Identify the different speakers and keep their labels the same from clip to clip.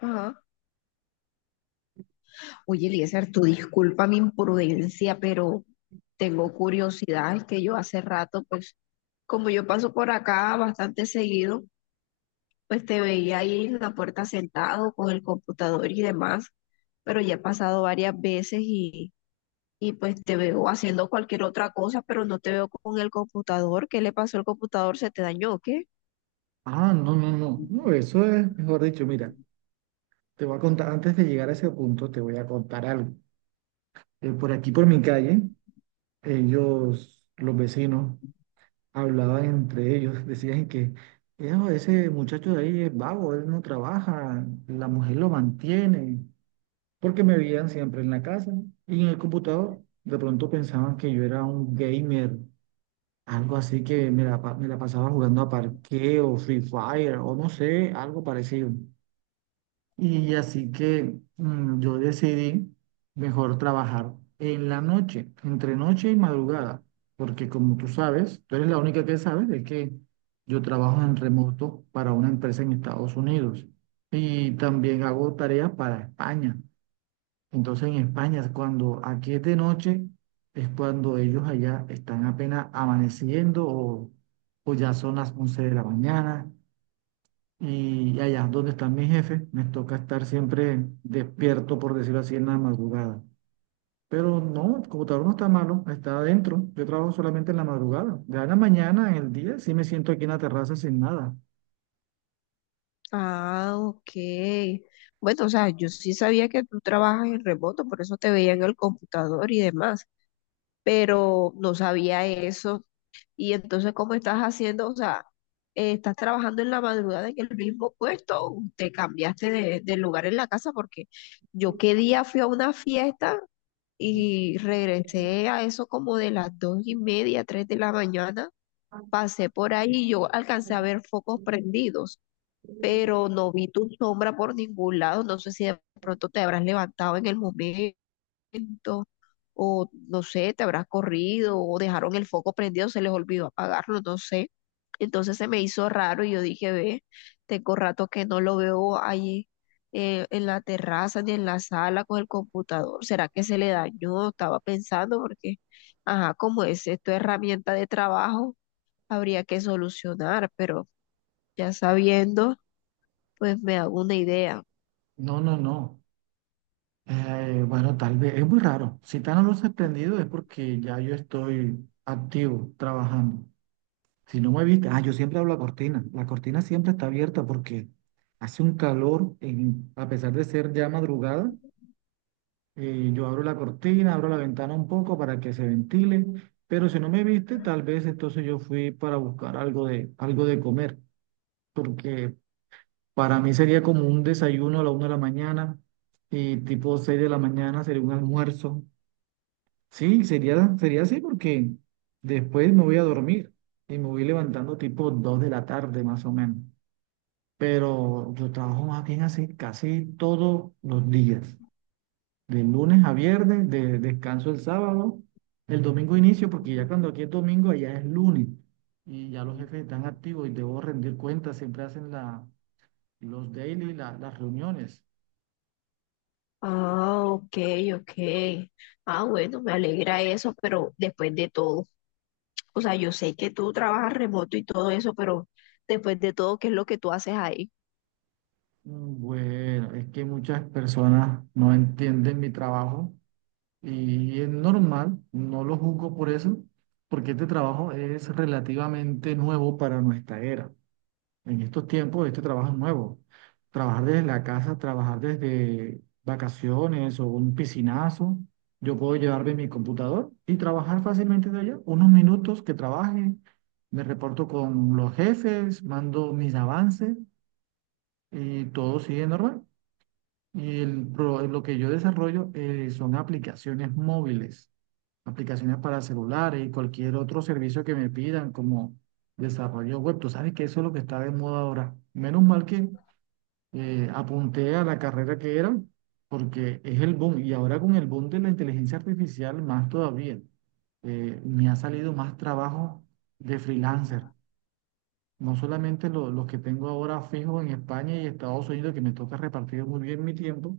Speaker 1: Ajá. Oye, Eliezer, tú disculpa mi imprudencia, pero tengo curiosidad. Es que yo hace rato, pues, como yo paso por acá bastante seguido, pues te veía ahí en la puerta sentado con el computador y demás, pero ya he pasado varias veces y pues te veo haciendo cualquier otra cosa, pero no te veo con el computador. ¿Qué le pasó al computador? ¿Se te dañó o qué?
Speaker 2: Ah, no. eso es, mejor dicho, mira, te voy a contar, antes de llegar a ese punto, te voy a contar algo. Por aquí, por mi calle, ellos, los vecinos, hablaban entre ellos, decían que "Ejo, ese muchacho de ahí es vago, él no trabaja, la mujer lo mantiene", porque me veían siempre en la casa y en el computador. De pronto pensaban que yo era un gamer, algo así, que me la pasaba jugando a parqueo, Free Fire o no sé, algo parecido. Y así que yo decidí mejor trabajar en la noche, entre noche y madrugada, porque como tú sabes, tú eres la única que sabes, es que yo trabajo en remoto para una empresa en Estados Unidos y también hago tareas para España. Entonces en España, cuando aquí es de noche, es cuando ellos allá están apenas amaneciendo o ya son las 11 de la mañana, y allá donde están mis jefes, me toca estar siempre despierto, por decirlo así, en la madrugada. Pero no, el computador no está malo, está adentro. Yo trabajo solamente en la madrugada. Ya en la mañana, en el día, sí me siento aquí en la terraza sin nada.
Speaker 1: Ah, ok. Bueno, o sea, yo sí sabía que tú trabajas en remoto, por eso te veía en el computador y demás, pero no sabía eso. Y entonces, ¿cómo estás haciendo? O sea, estás trabajando en la madrugada en el mismo puesto, o te cambiaste de lugar en la casa, porque yo qué día fui a una fiesta y regresé a eso como de las 2:30, 3 de la mañana, pasé por ahí y yo alcancé a ver focos prendidos, pero no vi tu sombra por ningún lado. No sé si de pronto te habrás levantado en el momento o no sé, te habrás corrido o dejaron el foco prendido, se les olvidó apagarlo, no sé. Entonces se me hizo raro y yo dije, ve, tengo rato que no lo veo ahí, en la terraza ni en la sala con el computador. ¿Será que se le dañó? Estaba pensando porque, ajá, como es esto herramienta de trabajo, habría que solucionar, pero ya sabiendo, pues me hago una idea.
Speaker 2: No. Bueno, tal vez, es muy raro. Si están las luces prendidas es porque ya yo estoy activo, trabajando. Si no me viste, ah, yo siempre hablo a cortina. La cortina siempre está abierta porque hace un calor, a pesar de ser ya madrugada. Yo abro la cortina, abro la ventana un poco para que se ventile, pero si no me viste, tal vez entonces yo fui para buscar algo de comer, porque para mí sería como un desayuno a la 1 de la mañana y tipo 6 de la mañana sería un almuerzo. Sí, sería así, porque después me voy a dormir y me voy levantando tipo 2 de la tarde más o menos, pero yo trabajo más bien así casi todos los días, de lunes a viernes, de descanso el sábado, el domingo inicio, porque ya cuando aquí es domingo, allá es lunes, y ya los jefes están activos y debo rendir cuentas, siempre hacen los daily, las reuniones.
Speaker 1: Ah, ok, ok. Ah, bueno, me alegra eso, pero después de todo. O sea, yo sé que tú trabajas remoto y todo eso, pero después de todo, ¿qué es lo que tú haces ahí?
Speaker 2: Bueno, es que muchas personas no entienden mi trabajo y es normal, no lo juzgo por eso, porque este trabajo es relativamente nuevo para nuestra era. En estos tiempos, este trabajo es nuevo. Trabajar desde la casa, trabajar desde vacaciones o un piscinazo. Yo puedo llevarme mi computador y trabajar fácilmente de allá. Unos minutos que trabaje, me reporto con los jefes, mando mis avances y todo sigue normal. Y lo que yo desarrollo, son aplicaciones móviles, aplicaciones para celulares y cualquier otro servicio que me pidan, como desarrollo web. Tú sabes que eso es lo que está de moda ahora. Menos mal que apunté a la carrera que era, porque es el boom. Y ahora con el boom de la inteligencia artificial, más todavía. Me ha salido más trabajo de freelancer. No solamente los que tengo ahora fijos en España y Estados Unidos, que me toca repartir muy bien mi tiempo,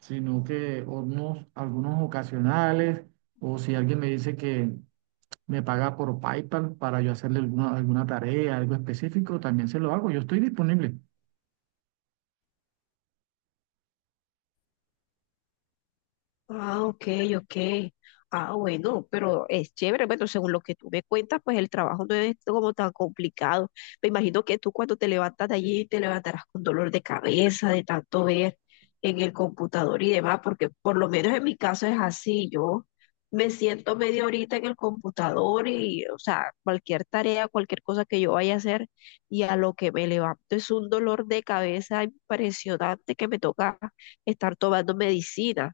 Speaker 2: sino algunos ocasionales, o si alguien me dice que me paga por PayPal para yo hacerle alguna tarea, algo específico, también se lo hago, yo estoy disponible.
Speaker 1: Ah, ok, ok. Ah, bueno, pero es chévere. Bueno, según lo que tú me cuentas, pues el trabajo no es como tan complicado. Me imagino que tú cuando te levantas de allí te levantarás con dolor de cabeza, de tanto ver en el computador y demás, porque por lo menos en mi caso es así. Yo me siento media horita en el computador y, o sea, cualquier tarea, cualquier cosa que yo vaya a hacer, y a lo que me levanto es un dolor de cabeza impresionante que me toca estar tomando medicina.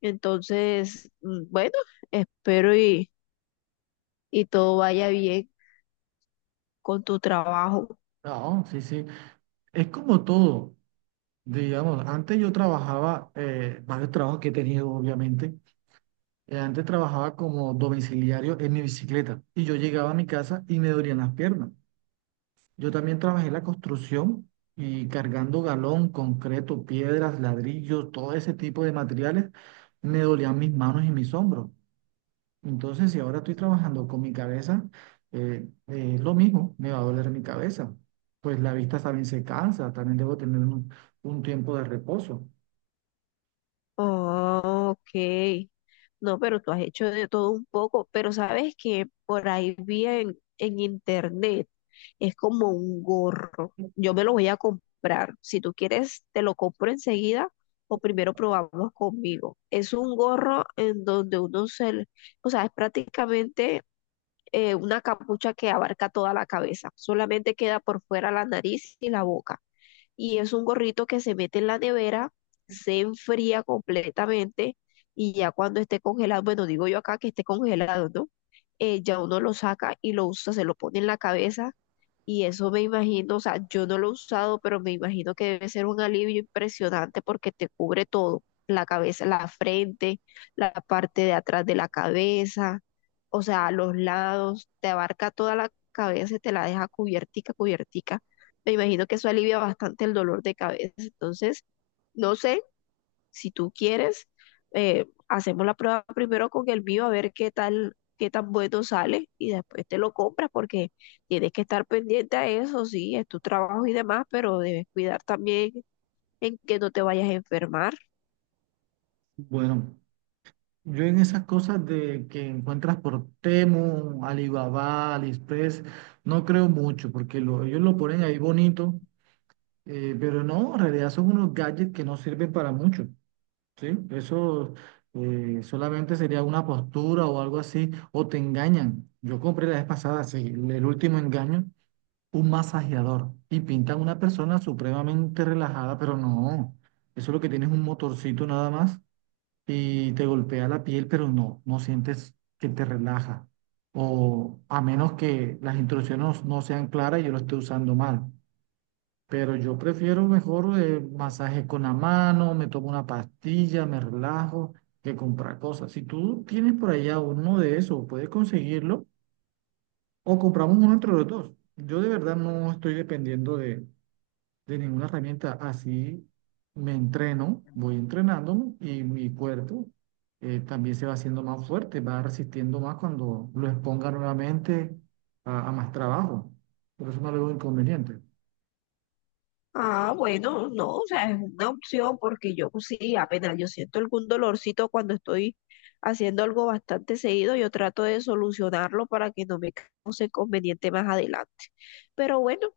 Speaker 1: Entonces, bueno, espero y todo vaya bien con tu trabajo.
Speaker 2: No, sí, sí. Es como todo. Digamos, antes yo trabajaba, varios trabajos que he tenido, obviamente. Antes trabajaba como domiciliario en mi bicicleta y yo llegaba a mi casa y me dolían las piernas. Yo también trabajé en la construcción y cargando galón, concreto, piedras, ladrillos, todo ese tipo de materiales, me dolían mis manos y mis hombros. Entonces, si ahora estoy trabajando con mi cabeza, es lo mismo, me va a doler mi cabeza. Pues la vista también se cansa, también debo tener un tiempo de reposo.
Speaker 1: Oh, ok. No, pero tú has hecho de todo un poco, pero sabes que por ahí vi en internet, es como un gorro. Yo me lo voy a comprar. Si tú quieres, te lo compro enseguida o primero probamos conmigo. Es un gorro en donde uno o sea, es prácticamente una capucha que abarca toda la cabeza, solamente queda por fuera la nariz y la boca. Y es un gorrito que se mete en la nevera, se enfría completamente y ya cuando esté congelado, bueno, digo yo acá que esté congelado, ¿no? Ya uno lo saca y lo usa, se lo pone en la cabeza y eso me imagino, o sea, yo no lo he usado, pero me imagino que debe ser un alivio impresionante porque te cubre todo, la cabeza, la frente, la parte de atrás de la cabeza, o sea, los lados, te abarca toda la cabeza y te la deja cubiertica, cubiertica. Me imagino que eso alivia bastante el dolor de cabeza. Entonces, no sé, si tú quieres, hacemos la prueba primero con el mío a ver qué tal, qué tan bueno sale y después te lo compras porque tienes que estar pendiente a eso, sí, es tu trabajo y demás, pero debes cuidar también en que no te vayas a enfermar.
Speaker 2: Bueno, yo en esas cosas de que encuentras por Temu, Alibaba, AliExpress, no creo mucho, porque ellos lo ponen ahí bonito, pero no, en realidad son unos gadgets que no sirven para mucho. Sí, eso solamente sería una postura o algo así, o te engañan. Yo compré la vez pasada, sí, el último engaño, un masajeador, y pintan una persona supremamente relajada, pero no, eso lo que tienes es un motorcito nada más y te golpea la piel, pero no, no sientes que te relaja. O a menos que las instrucciones no sean claras y yo lo esté usando mal. Pero yo prefiero mejor masaje con la mano, me tomo una pastilla, me relajo, que comprar cosas. Si tú tienes por allá uno de esos, puedes conseguirlo o compramos uno entre los dos. Yo de verdad no estoy dependiendo de ninguna herramienta. Así me entreno, voy entrenándome y mi cuerpo también se va haciendo más fuerte, va resistiendo más cuando lo exponga nuevamente a más trabajo. Por eso no le veo inconveniente.
Speaker 1: Ah, bueno, no, o sea, es una opción porque yo pues, sí, apenas yo siento algún dolorcito cuando estoy haciendo algo bastante seguido, yo trato de solucionarlo para que no me cause inconveniente más adelante. Pero bueno.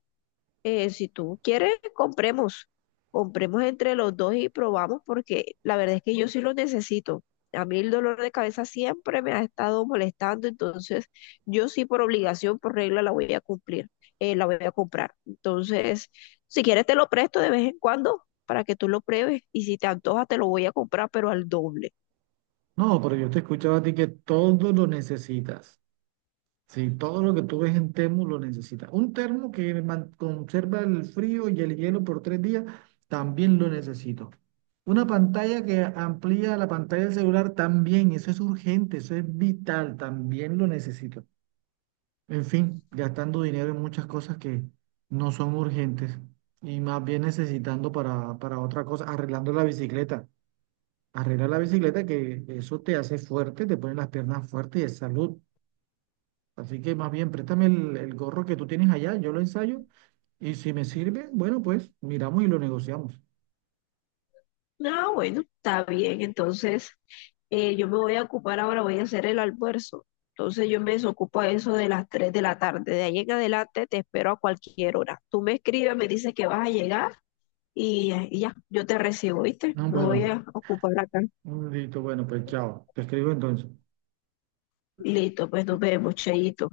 Speaker 1: Si tú quieres, compremos. Compremos entre los dos y probamos porque la verdad es que yo sí lo necesito. A mí el dolor de cabeza siempre me ha estado molestando, entonces yo sí por obligación, por regla, la voy a cumplir, la voy a comprar. Entonces, si quieres te lo presto de vez en cuando para que tú lo pruebes y si te antoja te lo voy a comprar, pero al doble.
Speaker 2: No, pero yo te escuchaba a ti que todo lo necesitas. Sí, todo lo que tú ves en termo lo necesitas. Un termo que conserva el frío y el hielo por 3 días, también lo necesito. Una pantalla que amplía la pantalla del celular, también. Eso es urgente, eso es vital, también lo necesito. En fin, gastando dinero en muchas cosas que no son urgentes y más bien necesitando para otra cosa, arreglando la bicicleta. Arreglar la bicicleta, que eso te hace fuerte, te pone las piernas fuertes y es salud. Así que más bien, préstame el gorro que tú tienes allá, yo lo ensayo y si me sirve, bueno, pues miramos y lo negociamos.
Speaker 1: Ah, bueno, está bien. Entonces, yo me voy a ocupar ahora, voy a hacer el almuerzo. Entonces, yo me desocupo a eso de las 3 de la tarde. De ahí en adelante te espero a cualquier hora. Tú me escribes, me dices que vas a llegar y ya, yo te recibo, ¿viste?
Speaker 2: Ah,
Speaker 1: Me voy
Speaker 2: bueno,
Speaker 1: a ocupar acá.
Speaker 2: un listo, bueno, pues chao, te escribo entonces.
Speaker 1: Listo, pues nos vemos, cheito.